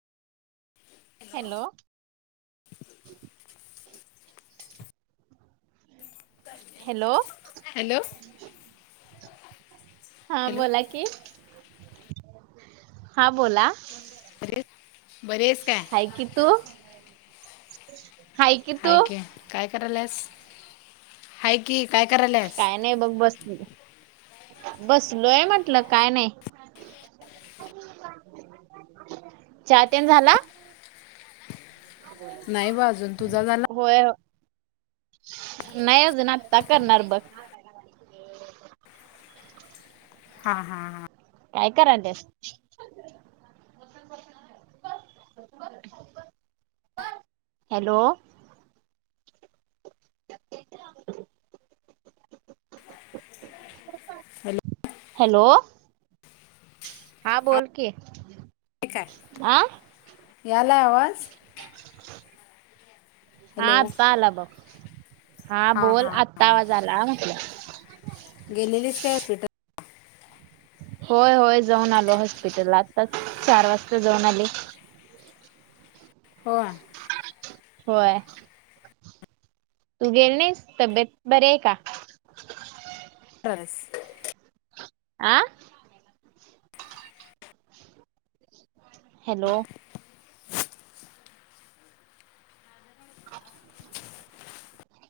Hello! Hello! Hello! हा hello बोला की हा बोला. अरेस बर आहेस काय. काय की तू. हाय की काय करायलास हाय कि काय करायलास. काय नाही बघ बस बसलोय म्हटलं काय नाही. [inaudible] ातन झाला. नाही बा अजून तुझा झाला [inaudible] होय नाहीज नाता करणार बघ. हा हा हा. काय करा तेस. हॅलो! हॅलो. हॅलो. हा बोलकी. यालाय आवाज? हा हॅलो आत्ता आला बघ हा हां बोल हां आत्ता आवाज आला म्हटलं. गेलेलीस काय हॉस्पिटल होय होय जाऊन आलो हॉस्पिटलला आत्ताच चार वाजता जाऊन आले. व्हय. व्हय. तू गेली नाहीस तब्येत बरे आहे का? त्रास. आं. हॅलो.